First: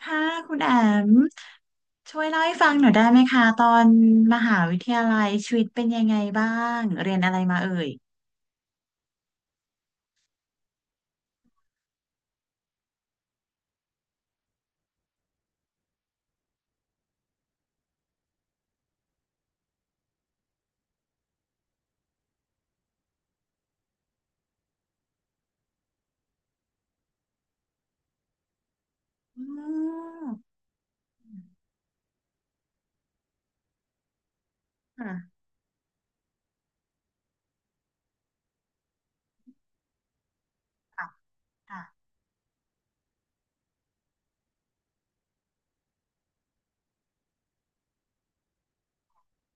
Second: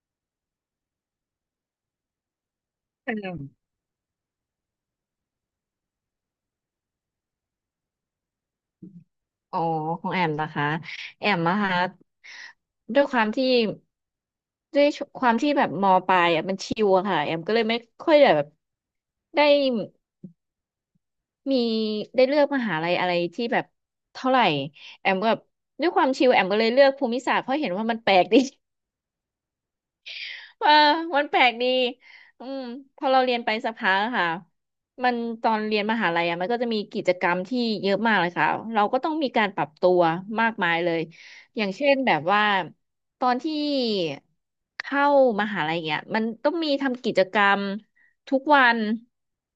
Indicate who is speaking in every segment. Speaker 1: ค่ะคุณแอมช่วยเล่าให้ฟังหน่อยได้
Speaker 2: แอ
Speaker 1: ไหม
Speaker 2: ม
Speaker 1: คะตอนมหาวิทยาลัยชีวิตเป็นยังไงบ้างเรียนอะไรมาเอ่ย
Speaker 2: อ๋อของแอมนะคะแอมนะคะด้วยความที่ด้วยแบบมปลายอ่ะมันชิวอะค่ะแอมก็เลยไม่ค่อยได้แบบได้มีได้เลือกมหาลัยอะไรที่แบบเท่าไหร่แอมก็แบบด้วยความชิวแอมก็เลยเลือกภูมิศาสตร์เพราะเห็นว่ามันแปลกดี
Speaker 1: อืม
Speaker 2: เออมันแปลกดีอืมพอเราเรียนไปสักพักอะค่ะมั
Speaker 1: ค่ะ
Speaker 2: นตอนเรียนมหาลัยอ่ะมันก็จะมีกิจกรรมที่เยอะมากเลยค่ะ เราก็ต้องมีการปรับตัวมากมายเลย
Speaker 1: ค่ะ
Speaker 2: อย่าง
Speaker 1: ค่ะ
Speaker 2: เช่นแบบว่าตอนที่เข้ามหาลัยเนี่ยมันต้องมีทำกิจกรรมทุกวัน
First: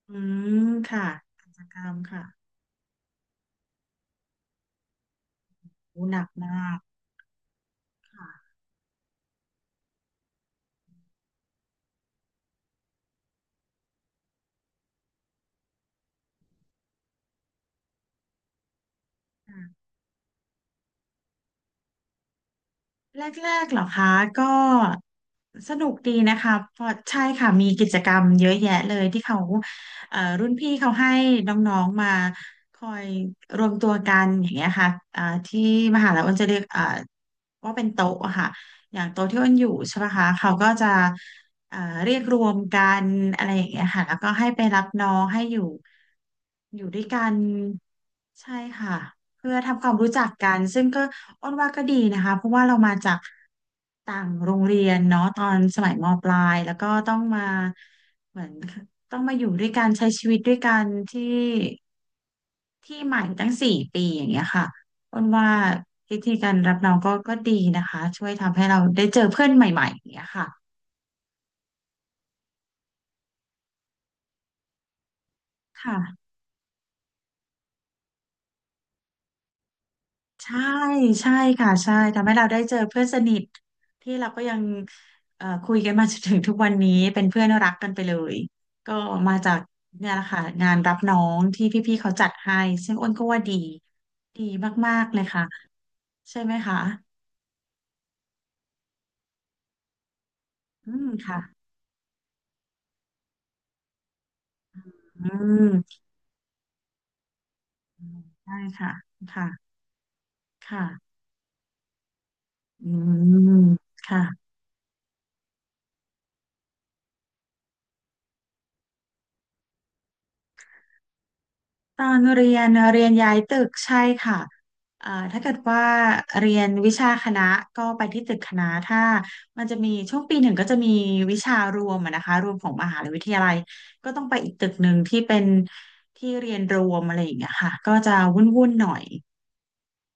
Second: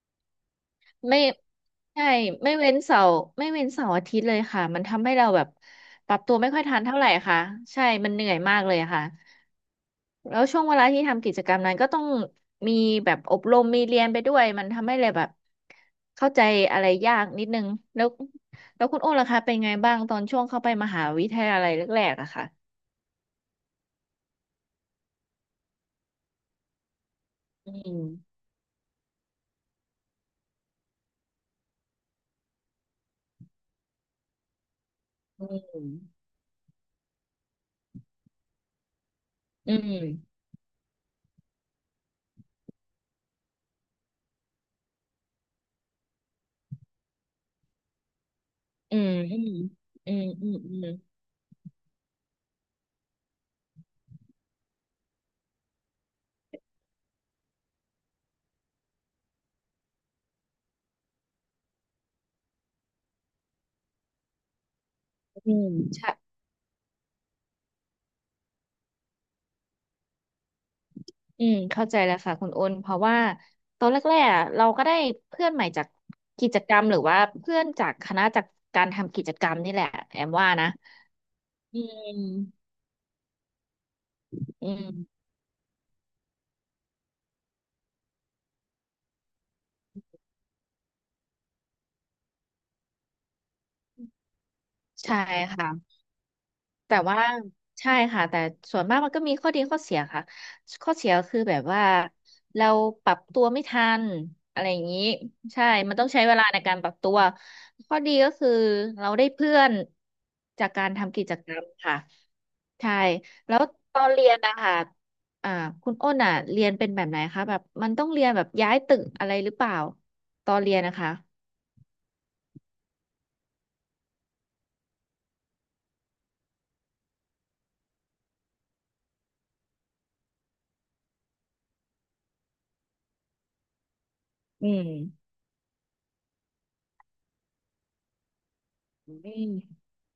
Speaker 1: อืมค่ะ
Speaker 2: ไม่
Speaker 1: กิจกรรม
Speaker 2: ใช่
Speaker 1: ค่ะ
Speaker 2: ไม่เว้นเสาร์ไม่เว้นเสาร์อาทิตย์เลยค่ะมันทำให้เราแบบ
Speaker 1: อู้
Speaker 2: ป
Speaker 1: ห
Speaker 2: รับ
Speaker 1: นัก
Speaker 2: ตัวไม่ค่อย
Speaker 1: มา
Speaker 2: ทั
Speaker 1: ก
Speaker 2: นเท่าไหร่ค่ะ ใช่ มันเห
Speaker 1: ค่
Speaker 2: นื่อยมากเลยอะค่ะ แล้วช่วงเวลาที่ทำกิจกรรมนั้นก็ต้องมีแบบอบรมมีเรียนไปด้วยมันทำให้เลยแบบเข้าใจอะไรยากนิดนึงแล้วแล้วคุณโอ้ล่ะคะเป็นไง
Speaker 1: ะ
Speaker 2: บ้างตอนช่วงเข้าไปมหาวิทยาลัยแรกๆอะค่ะ
Speaker 1: แรกๆเหรอคะก็สนุกดีนะคะเพราะใช่ค่ะมี
Speaker 2: อื
Speaker 1: กิจ
Speaker 2: ม
Speaker 1: กรรมเยอะแยะเลยที่เขารุ่นพี่เขาให้น้องๆมาคอยรวมตัวกันอย่างเงี้ยค่ะ
Speaker 2: อื
Speaker 1: ที่
Speaker 2: ม
Speaker 1: มหาลัยอ้นจะเรียกว่าเป็นโต๊ะอะค่ะอย่างโต๊ะที่อ้นอยู่
Speaker 2: อื
Speaker 1: ใช่ไหมคะ
Speaker 2: ม
Speaker 1: เขาก็จะเรียกรวมกันอะไรอย่างเงี้ยค่ะแล้วก็ให้ไปรับน้องให้อยู่ด้วยกันใช่ค่ะ
Speaker 2: อืมอื
Speaker 1: เพื่
Speaker 2: ม
Speaker 1: อทำความรู้
Speaker 2: อื
Speaker 1: จั
Speaker 2: ม
Speaker 1: ก
Speaker 2: อื
Speaker 1: กั
Speaker 2: ม
Speaker 1: น
Speaker 2: อื
Speaker 1: ซึ่ง
Speaker 2: ม
Speaker 1: ก็อ้นว่าก็ดีนะคะเพราะว่าเรามาจากต่างโรงเรียนเนาะตอนสมัยมปลายแล้วก็ต้องมาเหมือนต้องมาอยู่ด้วยกันใช้ชีวิตด้วยกันที่ที่ใหม่ตั้งสี่ปีอย่างเงี้ยค่ะอ้นว่า
Speaker 2: อืมใช่
Speaker 1: วิธีการรับน้องก็ดีนะคะช่วยทำให้เราได้เจอเพื่อนใหม่ๆอย่างเงี้ยค่ะ
Speaker 2: อืมเข้าใจแล้วค่ะคุณโอนเพราะว่าตอนแรกๆอะเราก็ได้เพื่อนใหม่จาก
Speaker 1: ค่ะ
Speaker 2: กิจกรรมหรือว่าเพื่อนจากคณะจากการทำกิจกรรมนี่แหละแอมว่า
Speaker 1: ใช่
Speaker 2: นะ
Speaker 1: ใช่ค่ะ
Speaker 2: อื
Speaker 1: ใช่
Speaker 2: ม
Speaker 1: ทำให้เราได้เจอเพื่อนสนิทที่เราก็ยัง
Speaker 2: อืม
Speaker 1: คุยกันมาจนถึงทุกวันนี้เป็นเพื่อนรักกันไปเลยก็มาจากเนี่ยแหละค่ะงานรับน้องที่พี่ๆเขาจัดให้ซึ่งอ้นก็ว่าดีดีมากๆ
Speaker 2: ใช่
Speaker 1: เลยค่ะ
Speaker 2: ค่ะ
Speaker 1: ใช่ไหมคะ
Speaker 2: แต่ว่าใช่ค่ะแต่ส่วนมากมันก็มีข้อดีข้อเสียค่ะ
Speaker 1: อื
Speaker 2: ข้อ
Speaker 1: ม
Speaker 2: เสีย
Speaker 1: ค่ะ
Speaker 2: คือแบบว่าเราปรับตัวไม่ทันอะไรอย่างนี้
Speaker 1: อื
Speaker 2: ใช่ มัน
Speaker 1: ม
Speaker 2: ต้องใช้เวลาในการปรับตัวข้อดีก็คือ
Speaker 1: ได้ค่ะ
Speaker 2: เราได้เพื่อน
Speaker 1: ค่ะ
Speaker 2: จากการ
Speaker 1: ค่ะ
Speaker 2: ทำกิจกรรมค่ะ
Speaker 1: อื
Speaker 2: ใช่แล้
Speaker 1: ม
Speaker 2: วตอนเรียน
Speaker 1: ค่ะ
Speaker 2: นะคะอ่าคุณอ้นอ่ะเรียนเป็นแบบไหนคะแบบมันต้องเรียนแบบย้ายตึกอะไรหรือเปล่าตอนเรียนนะคะ
Speaker 1: ตอนเรียนเรียนย้ายตึกใช่ค่ะถ้าเกิดว่าเรียนวิชาคณะก็ไปที่ตึกคณะถ้ามันจะมีช่วงปีหนึ่งก็จะมีวิชารวมอะนะคะรวมของมหาวิทยาลัยก็ต้องไปอีกตึ
Speaker 2: อื
Speaker 1: กห
Speaker 2: ม
Speaker 1: นึ่งที่เป็นที่เรียนรวมอะไรอย่างเงี้ยค่ะก็จะวุ่นๆหน่อย
Speaker 2: อืม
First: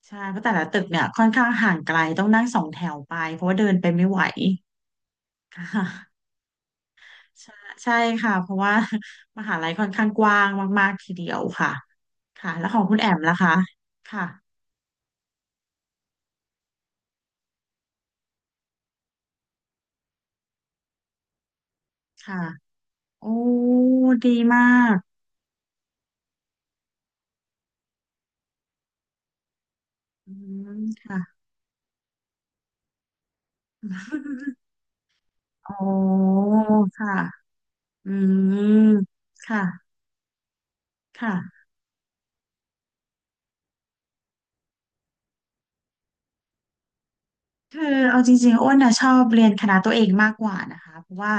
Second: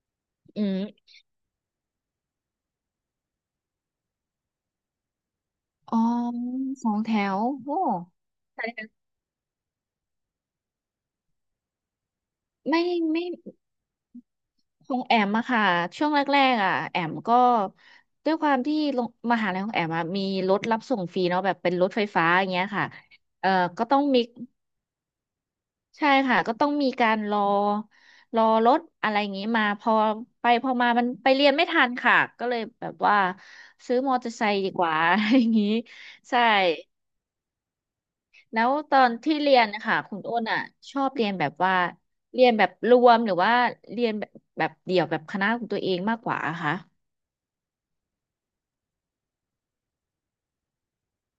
Speaker 1: ใช่เพราะแต่
Speaker 2: อื
Speaker 1: ละ
Speaker 2: ม
Speaker 1: ตึกเนี่ยค่อนข้างห่างไกลต้องนั่งสองแถวไปเพราะว่าเดินไปไม่ไหวค่ะ
Speaker 2: อ๋อสองแถว
Speaker 1: ใช่
Speaker 2: โอ้
Speaker 1: ใช่ค่ะเพราะ
Speaker 2: ไม
Speaker 1: ว่า มหาลัยค่อนข้างกว้างมากๆทีเดียวค่ะค่ะแล้วขอ
Speaker 2: ่
Speaker 1: งคุณแอม
Speaker 2: ไม่
Speaker 1: ล่ะคะค่ะ
Speaker 2: คงแอมอะค่ะช่วงแรกๆอะแอมก็ด้วยความที่โรงมหาลัยของแอมอะมีรถรับส่งฟรีเนาะแบบเป็นรถไฟฟ้า
Speaker 1: ค่ะ
Speaker 2: อย่างเงี้ยค่ะ
Speaker 1: โอ้
Speaker 2: เอ่อก็ต้องมี
Speaker 1: ดีมาก
Speaker 2: ใช่ค่ะก็ต้องมีการรอรถอะไรอย่างงี้มาพอ
Speaker 1: อื
Speaker 2: ไปพอ
Speaker 1: ม
Speaker 2: มามัน
Speaker 1: ค่ะ
Speaker 2: ไปเรียนไม่ทันค่ะก็เลยแบบว่าซื้อมอเตอร์ไซค์ดีก ว่า อะไรอย่างงี้
Speaker 1: โอ้
Speaker 2: ใช่
Speaker 1: ค่ะอื
Speaker 2: แล้ว
Speaker 1: ม
Speaker 2: ตอนที่เรี
Speaker 1: ค่ะ
Speaker 2: ยนนะคะคุณอ้นอ่ะชอบเรียนแบบ
Speaker 1: ค่ะ
Speaker 2: ว่าเรียนแบบรวมหรือว่าเรียนแบบเดี่ยวแบบคณะของตัวเองมากกว่าอะคะ
Speaker 1: คือเอาจริงๆอ้วนนะชอบเรียนคณะตัวเองมากกว่านะคะเพราะว่า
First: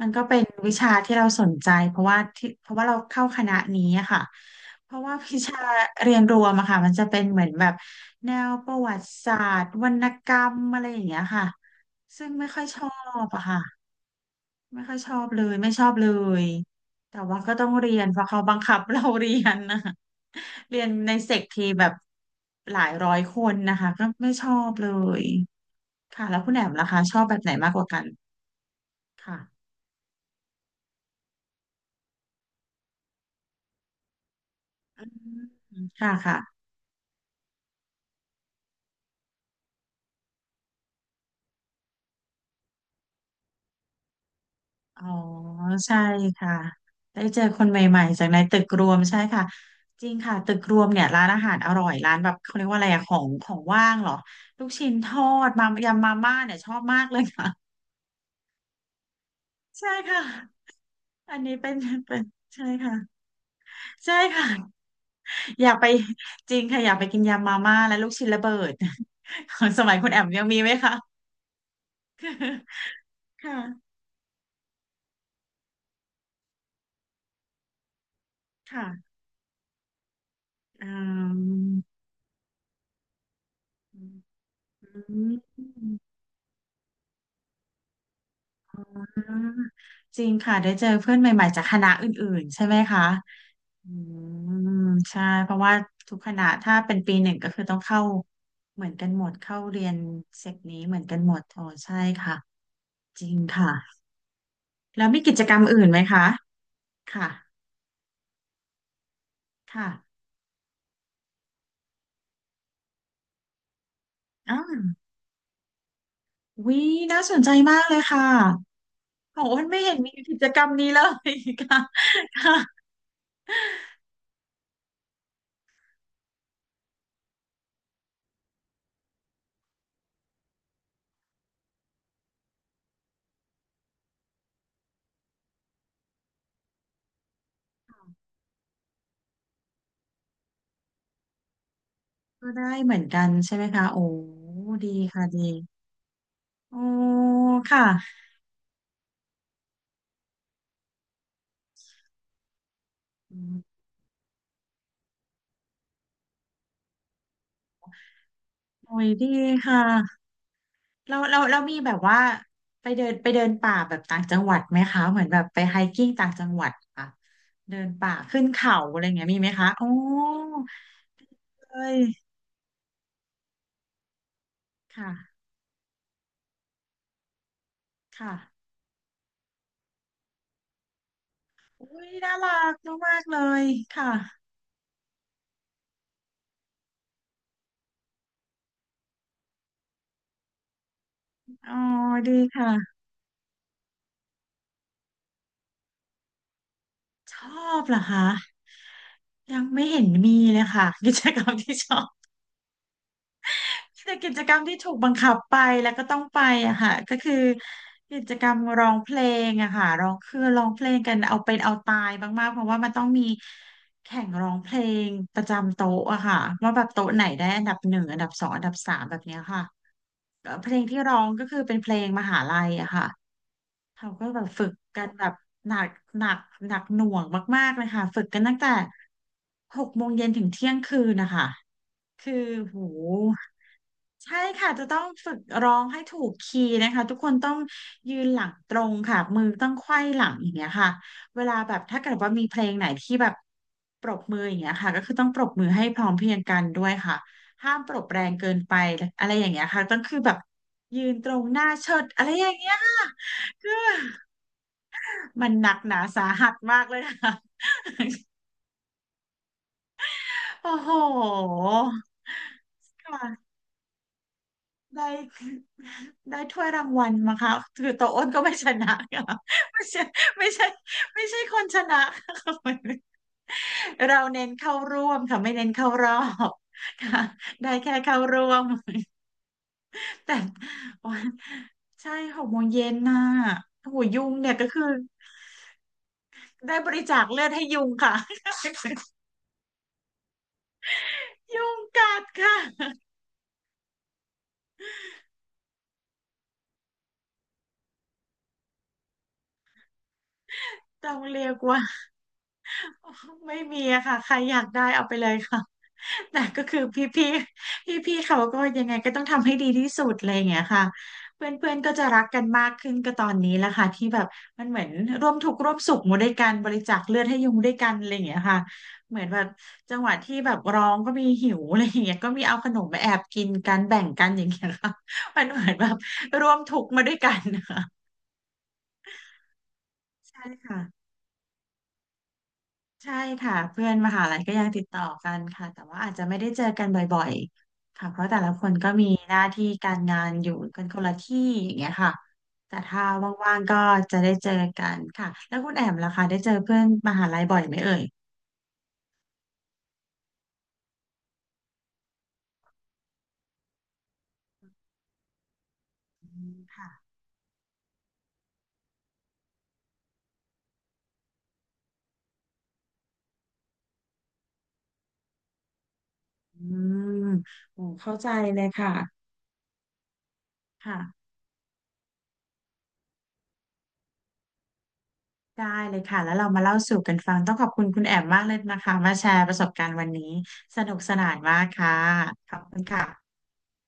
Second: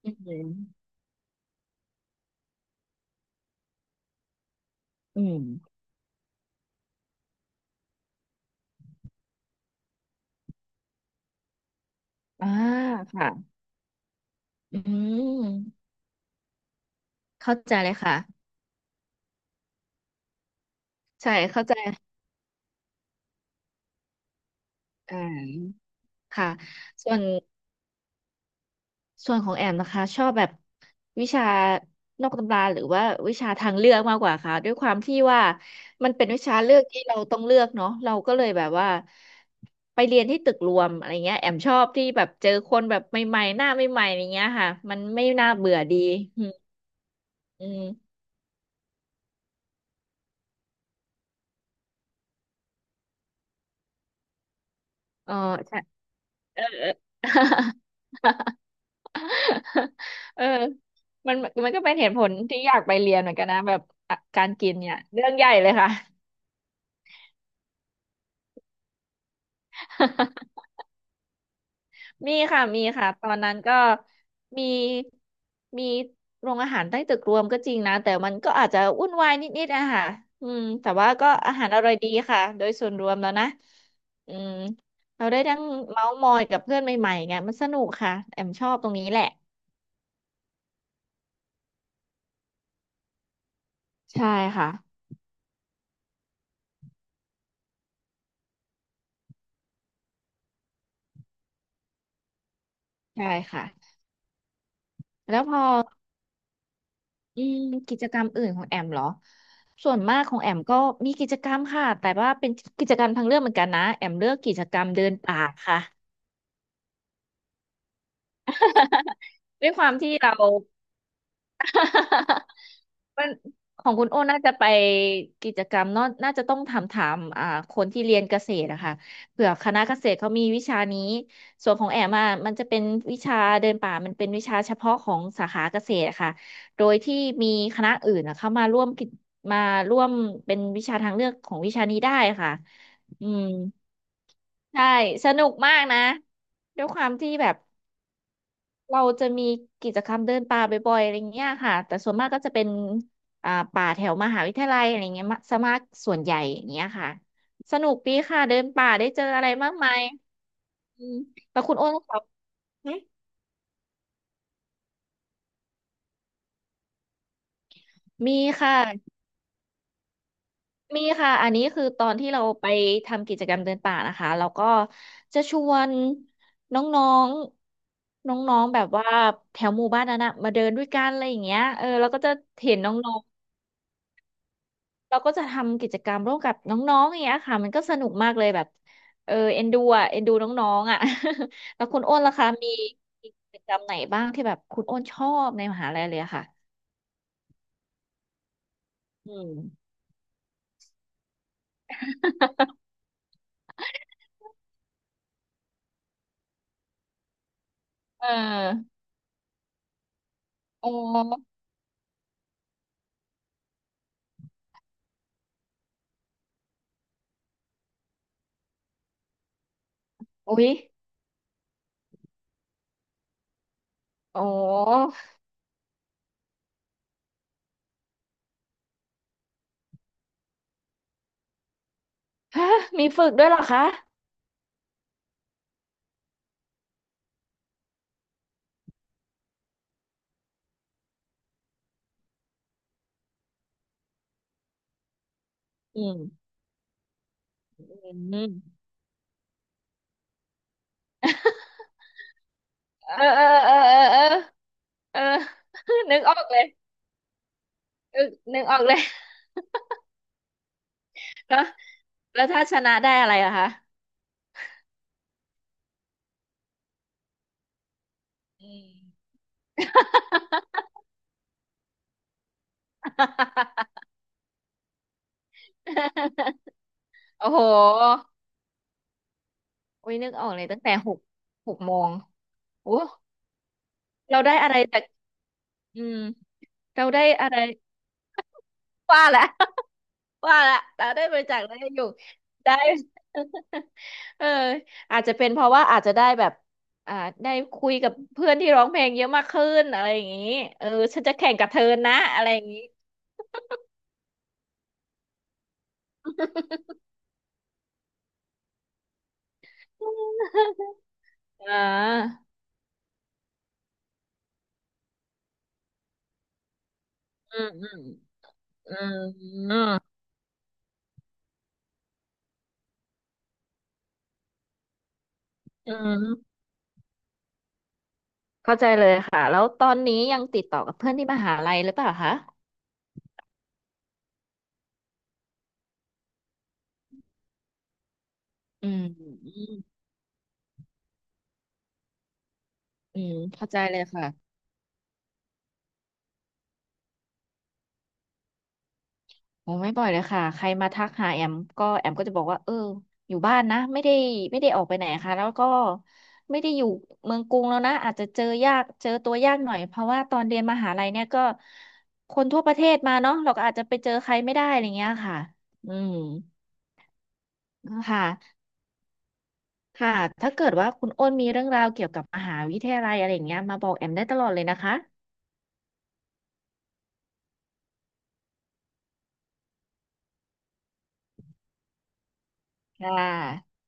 Speaker 1: มัน
Speaker 2: อื
Speaker 1: ก็เป็น
Speaker 2: ม
Speaker 1: วิชาที่เราสนใจเพราะว่าเราเข้าคณะนี้อะค่ะเพราะว่า
Speaker 2: อื
Speaker 1: วิ
Speaker 2: ม
Speaker 1: ชาเรียนรวมอะค่ะมันจะเป็นเหมือนแบบแนวประวัติศาสตร์วรรณกรรมอะไรอย่างเงี้ยค่ะซึ่งไม่
Speaker 2: อ่า
Speaker 1: ค่อยชอบ
Speaker 2: ค่ะ
Speaker 1: อะค่ะ
Speaker 2: อื
Speaker 1: ไม่ค่อยชอบเลยไม่ช
Speaker 2: ม
Speaker 1: อบเลยแต่ว่าก็
Speaker 2: เข้า
Speaker 1: ต้อง
Speaker 2: ใจเล
Speaker 1: เรี
Speaker 2: ย
Speaker 1: ยน
Speaker 2: ค่ะ
Speaker 1: เพราะเขาบังคับเราเรียนนะ เรียนในเซ
Speaker 2: ใช่
Speaker 1: กที
Speaker 2: เข้าใจ
Speaker 1: แบบหลายร้อยคนนะคะก็ไม่ชอบเล
Speaker 2: อ่
Speaker 1: ย
Speaker 2: า
Speaker 1: ค่ะแล้ว
Speaker 2: ค่ะ
Speaker 1: คุณแอมล่ะคะ
Speaker 2: ส่
Speaker 1: ช
Speaker 2: ว
Speaker 1: อ
Speaker 2: น
Speaker 1: บแบบไหนมากกว่ากัน
Speaker 2: ส่
Speaker 1: ค่ะ
Speaker 2: วนของแอมนะคะชอบแบบวิชานอกตำราหรือว่าวิชาทางเลือกมากกว่าค่ะด้วยความที่ว่า
Speaker 1: อืม
Speaker 2: มั
Speaker 1: ค่ะ
Speaker 2: นเป็น
Speaker 1: ค่ะ
Speaker 2: วิชาเลือกที่เราต้องเลือกเนาะเราก็เลยแบบว่าไปเรียนที่ตึกรวมอะไรเงี้ยแอมชอบที่แบบเจอคนแบบใหม่ๆหน้าใหม่ๆอะไรเงี้ยค่ะมัน
Speaker 1: อ๋อ
Speaker 2: ไม่น่าเบื่อ
Speaker 1: ใช่
Speaker 2: ดีอื
Speaker 1: ค่ะ
Speaker 2: ม
Speaker 1: ได้เจอค
Speaker 2: อื
Speaker 1: นใหม่
Speaker 2: ม
Speaker 1: ๆจากในตึกรวมใช่ค่ะจริงค่ะตึกรวมเนี่ยร้านอาหารอร่อยร้านแบบเขาเรียกว่าอะไรอะของของว่างเหรอลูกชิ้นทอ
Speaker 2: เออ
Speaker 1: ดมา
Speaker 2: ใช่
Speaker 1: ยำมาม่าเนี่ย
Speaker 2: เออ
Speaker 1: ชอบ
Speaker 2: เออ
Speaker 1: มากเลยค่ะ ใช่ค่ะ
Speaker 2: เออมั
Speaker 1: อั
Speaker 2: น
Speaker 1: นนี้เป็น
Speaker 2: ก็เป็นเห ตุ
Speaker 1: เป็
Speaker 2: ผ
Speaker 1: น
Speaker 2: ลที่
Speaker 1: ใช่
Speaker 2: อยากไป
Speaker 1: ค่ะ
Speaker 2: เรียนเหมือนกันนะแบบ
Speaker 1: ใช่
Speaker 2: อ่ะกา
Speaker 1: ค่ะ
Speaker 2: รกินเนี่ยเรื่องใหญ่
Speaker 1: อ
Speaker 2: เล
Speaker 1: ยา
Speaker 2: ย
Speaker 1: กไป
Speaker 2: ค่ะ
Speaker 1: จริงค่ะอยากไปกินยำมาม่าและลูกชิ้นระเบิด ของสมัยคุณแอมยัง มีไหมคะคือ
Speaker 2: มีค่ะมีค่ะตอนนั้นก็
Speaker 1: ค่ะ
Speaker 2: มีมีโรงอาหารใต้ตึกรวมก็จริงนะแต่มันก็อาจจะวุ่
Speaker 1: ค่ะ
Speaker 2: นวายนิดๆอะค่ะอืม
Speaker 1: อื
Speaker 2: แต่ว่าก็อาหารอร่อย
Speaker 1: ม
Speaker 2: ดีค่ะโดยส่วนรวมแล้วนะ
Speaker 1: อื
Speaker 2: อืมเราได้ทั้ง
Speaker 1: ม
Speaker 2: เมาท์มอยกับเพื่อนใหม่ๆไงมันสนุกค่ะแอมชอบตรง
Speaker 1: อื
Speaker 2: นี้แหละ
Speaker 1: มจริงค่ะได้เจอเพื่อนใหม่ๆจากคณะอื่นๆใช่ไหมคะอื
Speaker 2: ใช่ค่ะ
Speaker 1: มใช่เพราะว่าทุกคณะถ้าเป็นปีหนึ่งก็คือต้องเข้าเหมือนกันหมดเข้าเรียนเซกนี้เหมือนกันหมดอ๋อใช่ค่ะจ
Speaker 2: ใช่
Speaker 1: ริง
Speaker 2: ค่ะ
Speaker 1: ค่ะแล้วมีกิ
Speaker 2: แล้
Speaker 1: จ
Speaker 2: ว
Speaker 1: ก
Speaker 2: พ
Speaker 1: รร
Speaker 2: อ
Speaker 1: มอื่นไหมคะ ค่ะ
Speaker 2: อืมกิจกรรมอื่นของแอมเหรอ
Speaker 1: ค่ะ
Speaker 2: ส่วนมากของแอมก็มีกิจกรรมค่ะแต่ว่าเป็นกิจกรรมทางเลือกเหมือนกันนะแอมเลือกกิ
Speaker 1: อ้า
Speaker 2: จกรรม
Speaker 1: ว
Speaker 2: เดินป่าค่ะ
Speaker 1: วิน่าสนใจมากเลยค่ะโอ้โหมั
Speaker 2: ด้
Speaker 1: น
Speaker 2: วย
Speaker 1: ไม่
Speaker 2: ควา
Speaker 1: เห็
Speaker 2: ม
Speaker 1: นมี
Speaker 2: ที่เรา
Speaker 1: กิจกรรมนี้เลยค่ะ ค่ะ
Speaker 2: มันของคุณโอ้น่าจะไปกิจกรรมเนอะน่าจะต้องถามอ่าคนที่เรียนเกษตรอะค่ะเผื่อคณะเกษตรเขามีวิชานี้ส่วนของแอมอะมันจะเป็นวิชาเดินป่ามันเป็นวิชาเฉพาะของสาขาเกษตรอะค่ะโดยที่มีคณะอื่นอะเข้ามาร่วมกิจมาร่วมเป็นวิชาทางเลือกของวิชานี้ได้
Speaker 1: ก็
Speaker 2: ค่ะ
Speaker 1: ได้เหมือนกั
Speaker 2: อื
Speaker 1: น
Speaker 2: ม
Speaker 1: ใช่ไหมคะโอ้
Speaker 2: ใช่
Speaker 1: ดีค่ะ
Speaker 2: สนุ
Speaker 1: ดี
Speaker 2: กมากนะ
Speaker 1: โอ้
Speaker 2: ด้วยความที่แบบ
Speaker 1: ค่ะ
Speaker 2: เราจะมีกิจกรรมเดินป่าบ่อยๆอะไรเงี้ยค่ะแต่ส่วนมากก็จะเป็น
Speaker 1: อื
Speaker 2: อ่า
Speaker 1: ม
Speaker 2: ป่าแถวมหาวิทยาลัยอะไรเงี้ยมะซะมากส่วนใหญ่อย่างเงี้ยค่ะสนุกดีค่ะเดินป่า
Speaker 1: โอ้
Speaker 2: ได้
Speaker 1: ย
Speaker 2: เจอ
Speaker 1: ดี
Speaker 2: อะไร
Speaker 1: ค
Speaker 2: มากมาย
Speaker 1: ่ะ
Speaker 2: อืม
Speaker 1: เราเราเรา
Speaker 2: แล้วคุ
Speaker 1: มี
Speaker 2: ณโอ้
Speaker 1: แบ
Speaker 2: น
Speaker 1: บ
Speaker 2: ครั
Speaker 1: ว่า
Speaker 2: บ
Speaker 1: ไปเดินไปเดินป่าแบบต่างจังหวัดไหมคะเหมือนแบบไปไฮกิ้งต่างจังหวัดค่ะเดินป่า
Speaker 2: มี
Speaker 1: ขึ้นเขา
Speaker 2: ค่ะ
Speaker 1: อะไรอย่างเงี้ยมีไหมคะโอ้
Speaker 2: มีค่ะอันนี้
Speaker 1: เล
Speaker 2: คือต
Speaker 1: ย
Speaker 2: อนที่เราไปทำกิจกรรมเดินป่านะคะแล้วก็จะ
Speaker 1: ค่ะ
Speaker 2: ชวนน้องๆ
Speaker 1: ค่ะ
Speaker 2: น้องๆแบบว่าแถวหมู่บ้านนั้นนะมาเดินด้วยกันอะไรอย่างเงี้ยเออ
Speaker 1: อุ้
Speaker 2: เรา
Speaker 1: ย
Speaker 2: ก็จะ
Speaker 1: น่ารั
Speaker 2: เห็
Speaker 1: ก
Speaker 2: นน้อ
Speaker 1: มา
Speaker 2: ง
Speaker 1: กๆเล
Speaker 2: ๆ
Speaker 1: ยค่ะ
Speaker 2: เราก็จะทำกิจกรรมร่วมกับน้องๆอย่างเงี้ยค่ะมันก็สนุกมากเลยแบบเออเอ็นดูอ่ะเอ็นดูน้องๆอ่ะ
Speaker 1: อ๋อ
Speaker 2: แล้วคุณอ้น
Speaker 1: ดี
Speaker 2: ล่ะคะมี
Speaker 1: ค่ะ
Speaker 2: มีกิจกรรมไหนบ้างที่แบบคุณอ้นชอบในมหาลัยเลยอะค่ะ
Speaker 1: ชอบเหรอคะ
Speaker 2: อืม
Speaker 1: ยังไม่เห็นมีเลยค่ะ กิจกรรมที่ชอบ แต่กิจกรรมที่ถูกบังคับไปแล้วก็ต้องไปอะค่ะก็คือกิ
Speaker 2: เ
Speaker 1: จกรรมร้อ
Speaker 2: ออ
Speaker 1: งเพลงอะค่ะร้องคือร้องเพ
Speaker 2: โอ
Speaker 1: ลงกันเอา
Speaker 2: ้
Speaker 1: เป็นเอาตายมากๆเพราะว่ามันต้องมีแข่งร้องเพลงประจำโต๊ะอะค่ะว่าแบบโต๊ะไหนได้อันดับหนึ่งอันดับสองอันดับสามแบบเนี้ยค่ะ
Speaker 2: อุ๊
Speaker 1: เพ
Speaker 2: ย
Speaker 1: ลงที่ร้องก็คือเป็นเพลงมหาลัยอะค่ะ เขาก็แบ
Speaker 2: โอ้
Speaker 1: บฝึกกันแบบหนักหนักหนักหน่วงมากๆเลยค่ะฝึกกันตั้งแต่หกโมงเย็นถึงเที่ยงคืนนะคะคือ
Speaker 2: ฮะ
Speaker 1: โห
Speaker 2: มีฝึกด้วยเหรอคะ
Speaker 1: ใช่ค่ะจะต้องฝึกร้องให้ถูกคีย์นะคะทุกคนต้องยืนหลังตรงค่ะมือต้องไขว้หลังอย่างเงี้ยค่ะเวลาแบบถ้าเกิดว่ามีเพลงไหนที่แบบปรบมืออย่างเงี้ยค่ะก็คือต้องปรบมือให้พ
Speaker 2: อื
Speaker 1: ร้อม
Speaker 2: ม
Speaker 1: เพรียงกันด้วยค่ะห้าม
Speaker 2: อื
Speaker 1: ปรบแรงเกิ
Speaker 2: ม
Speaker 1: นไปอะไรอย่างเงี้ยค่ะต้องคือแบบยืนตรงหน้าเชิดอะไรอย่างเงี้ยค่ะ
Speaker 2: เออเออเออเออเออเออ
Speaker 1: มันหนักหนา
Speaker 2: นึก
Speaker 1: สา
Speaker 2: ออก
Speaker 1: หัส
Speaker 2: เลย
Speaker 1: มากเลยค่ะ
Speaker 2: เออนึกออกเลย
Speaker 1: โอ้โห
Speaker 2: แล้วถ้าชนะได้อะไร
Speaker 1: ค่ะ
Speaker 2: อะคะ
Speaker 1: ได้ได้ถ้วยรางวัลมาค่ะคือโตวอ้นก็ไม่ช
Speaker 2: อื
Speaker 1: นะ
Speaker 2: ม
Speaker 1: ค่ะไม่ใช่ไม่ใช่ไม่ใช่คนชนะค่ะ เราเน้นเข้าร่วมค่ะไม่เน้นเข้ารอบค่ะ
Speaker 2: โอ้โห
Speaker 1: ได้แค่เข้าร่
Speaker 2: โ
Speaker 1: วม
Speaker 2: อุ้ยนึ
Speaker 1: แต่
Speaker 2: กออกเลยตั้งแต่
Speaker 1: โอ้
Speaker 2: หก
Speaker 1: ย
Speaker 2: โม
Speaker 1: ใช่
Speaker 2: ง
Speaker 1: หกโมงเย็
Speaker 2: โอ้
Speaker 1: นน่ะโอ้โหยุง
Speaker 2: เรา
Speaker 1: เนี่
Speaker 2: ได้
Speaker 1: ยก็
Speaker 2: อะไร
Speaker 1: คือ
Speaker 2: จากอืม
Speaker 1: ได้บริ
Speaker 2: เรา
Speaker 1: จา
Speaker 2: ได้
Speaker 1: คเลือ
Speaker 2: อะ
Speaker 1: ด
Speaker 2: ไร
Speaker 1: ให้ยุงค่ะ
Speaker 2: ว่าละ ว่าละเราได้บริจาค
Speaker 1: ยุ
Speaker 2: ได้
Speaker 1: ง
Speaker 2: อยู่
Speaker 1: กัด
Speaker 2: ได้
Speaker 1: ค่ะ
Speaker 2: เอออาจจะเป็นเพราะว่าอาจจะได้แบบอ่าได้คุยกับเพื่อนที่ร้องเพลงเยอะมากขึ้นอะไรอย่างนี้เออ
Speaker 1: ต้อง
Speaker 2: ฉันจะ
Speaker 1: เรี
Speaker 2: แข่
Speaker 1: ยก
Speaker 2: งกับเธ
Speaker 1: ว่า
Speaker 2: อนะอะไรอย่างนี้
Speaker 1: ไม่มีอะค่ะใครอยากได้เอาไปเลยค่ะ แต่ก็คือพี่ๆเขาก็ยังไงก็ต้องทำให้ดีที่สุดอะไรอย่างเงี้ยค่ะ เพื่อนเพื่
Speaker 2: อ่
Speaker 1: อนก็จะรักกัน
Speaker 2: า
Speaker 1: มากขึ้นก็ตอนนี้แหละค่ะที่แบบมันเหมือนร่วมทุกข์ร่วมสุขมาด้วยกันบริจาคเลือดให้ยุ
Speaker 2: อื
Speaker 1: ง
Speaker 2: ม
Speaker 1: ด้วย
Speaker 2: อื
Speaker 1: กัน
Speaker 2: ม
Speaker 1: อะไรอย่างเงี้ยค่ะ
Speaker 2: อื
Speaker 1: เหมือนแบบ
Speaker 2: ม
Speaker 1: จังหวะที่แบบร้องก็มีหิวอะไรอย่างเงี้ยก็มีเอาขนมมาแอบกินกันแบ่งกันอย่างเงี้ยค่ะ มันเหมือนแบ
Speaker 2: อื
Speaker 1: บร่
Speaker 2: ม
Speaker 1: วมทุกข์มาด้วยกันนะคะ
Speaker 2: เข้าใจเลยค่ะแล้วตอนนี้ยั
Speaker 1: ใช่
Speaker 2: งติดต่
Speaker 1: ค่ะ
Speaker 2: อกับเพื่อนที่มหาลัยหรือเปล่าคะ
Speaker 1: ใช่ค่ะเพื่อนมหาลัยก็ยังติดต่อกันค่ะแต่ว่าอาจจะไม่ได้เจอกันบ่อยๆค่ะเพราะแต่ละคน
Speaker 2: อื
Speaker 1: ก็
Speaker 2: ม
Speaker 1: มี
Speaker 2: อ
Speaker 1: หน้า
Speaker 2: ื
Speaker 1: ที่
Speaker 2: ม
Speaker 1: การงานอยู่กันคนละที่อย่างเงี้ยค่ะแต่ถ้า
Speaker 2: อืม
Speaker 1: ว่าง
Speaker 2: เข้า
Speaker 1: ๆก็
Speaker 2: ใจเลย
Speaker 1: จะได้เจ
Speaker 2: ค่ะ
Speaker 1: อกันค่ะแล้วคุณแอมล่ะคะได้เจอเพื่อนมหาลัยบ่อยไหมเอ่ย
Speaker 2: โอ้ไม่บ่อยเลยค่ะใครมาทักหาแอมก็แอมก็จะบอกว่าเอออยู่บ้านนะไม่ได้ไม่ได้ออกไปไหนค่ะแล้วก็
Speaker 1: อืม
Speaker 2: ไม่ได้อยู่
Speaker 1: ค่ะ
Speaker 2: เมืองกรุงแล้วนะอาจจะเจอยากเจอตัวยากหน่อยเพราะว่าตอนเรียนมหาลัยเนี่ยก็คนทั่วประเทศมาเนาะเราก็อาจจะไปเจอใครไม่ได้อะไรเงี้ยค่ะอืม
Speaker 1: อืมโอ้
Speaker 2: ค
Speaker 1: เข้าใจเล
Speaker 2: ่ะ
Speaker 1: ยค่ะ
Speaker 2: ค่ะถ้าเกิดว่า
Speaker 1: ค่ะ
Speaker 2: คุณอ้นมีเรื่องราวเกี่ยวกับมหาวิทยาลัยอะไรอย่างเงี้ยมาบอกแอมได้ตลอดเลยนะคะ
Speaker 1: ได้เลยค่ะแล้วเรามาเล่าสู่กันฟังต้องขอบคุณคุณแอมมากเลยนะคะมาแชร์ประสบการณ์วันนี้สนุกสนานมากค่ะขอบคุณ
Speaker 2: ค่
Speaker 1: ค่ะ
Speaker 2: ะ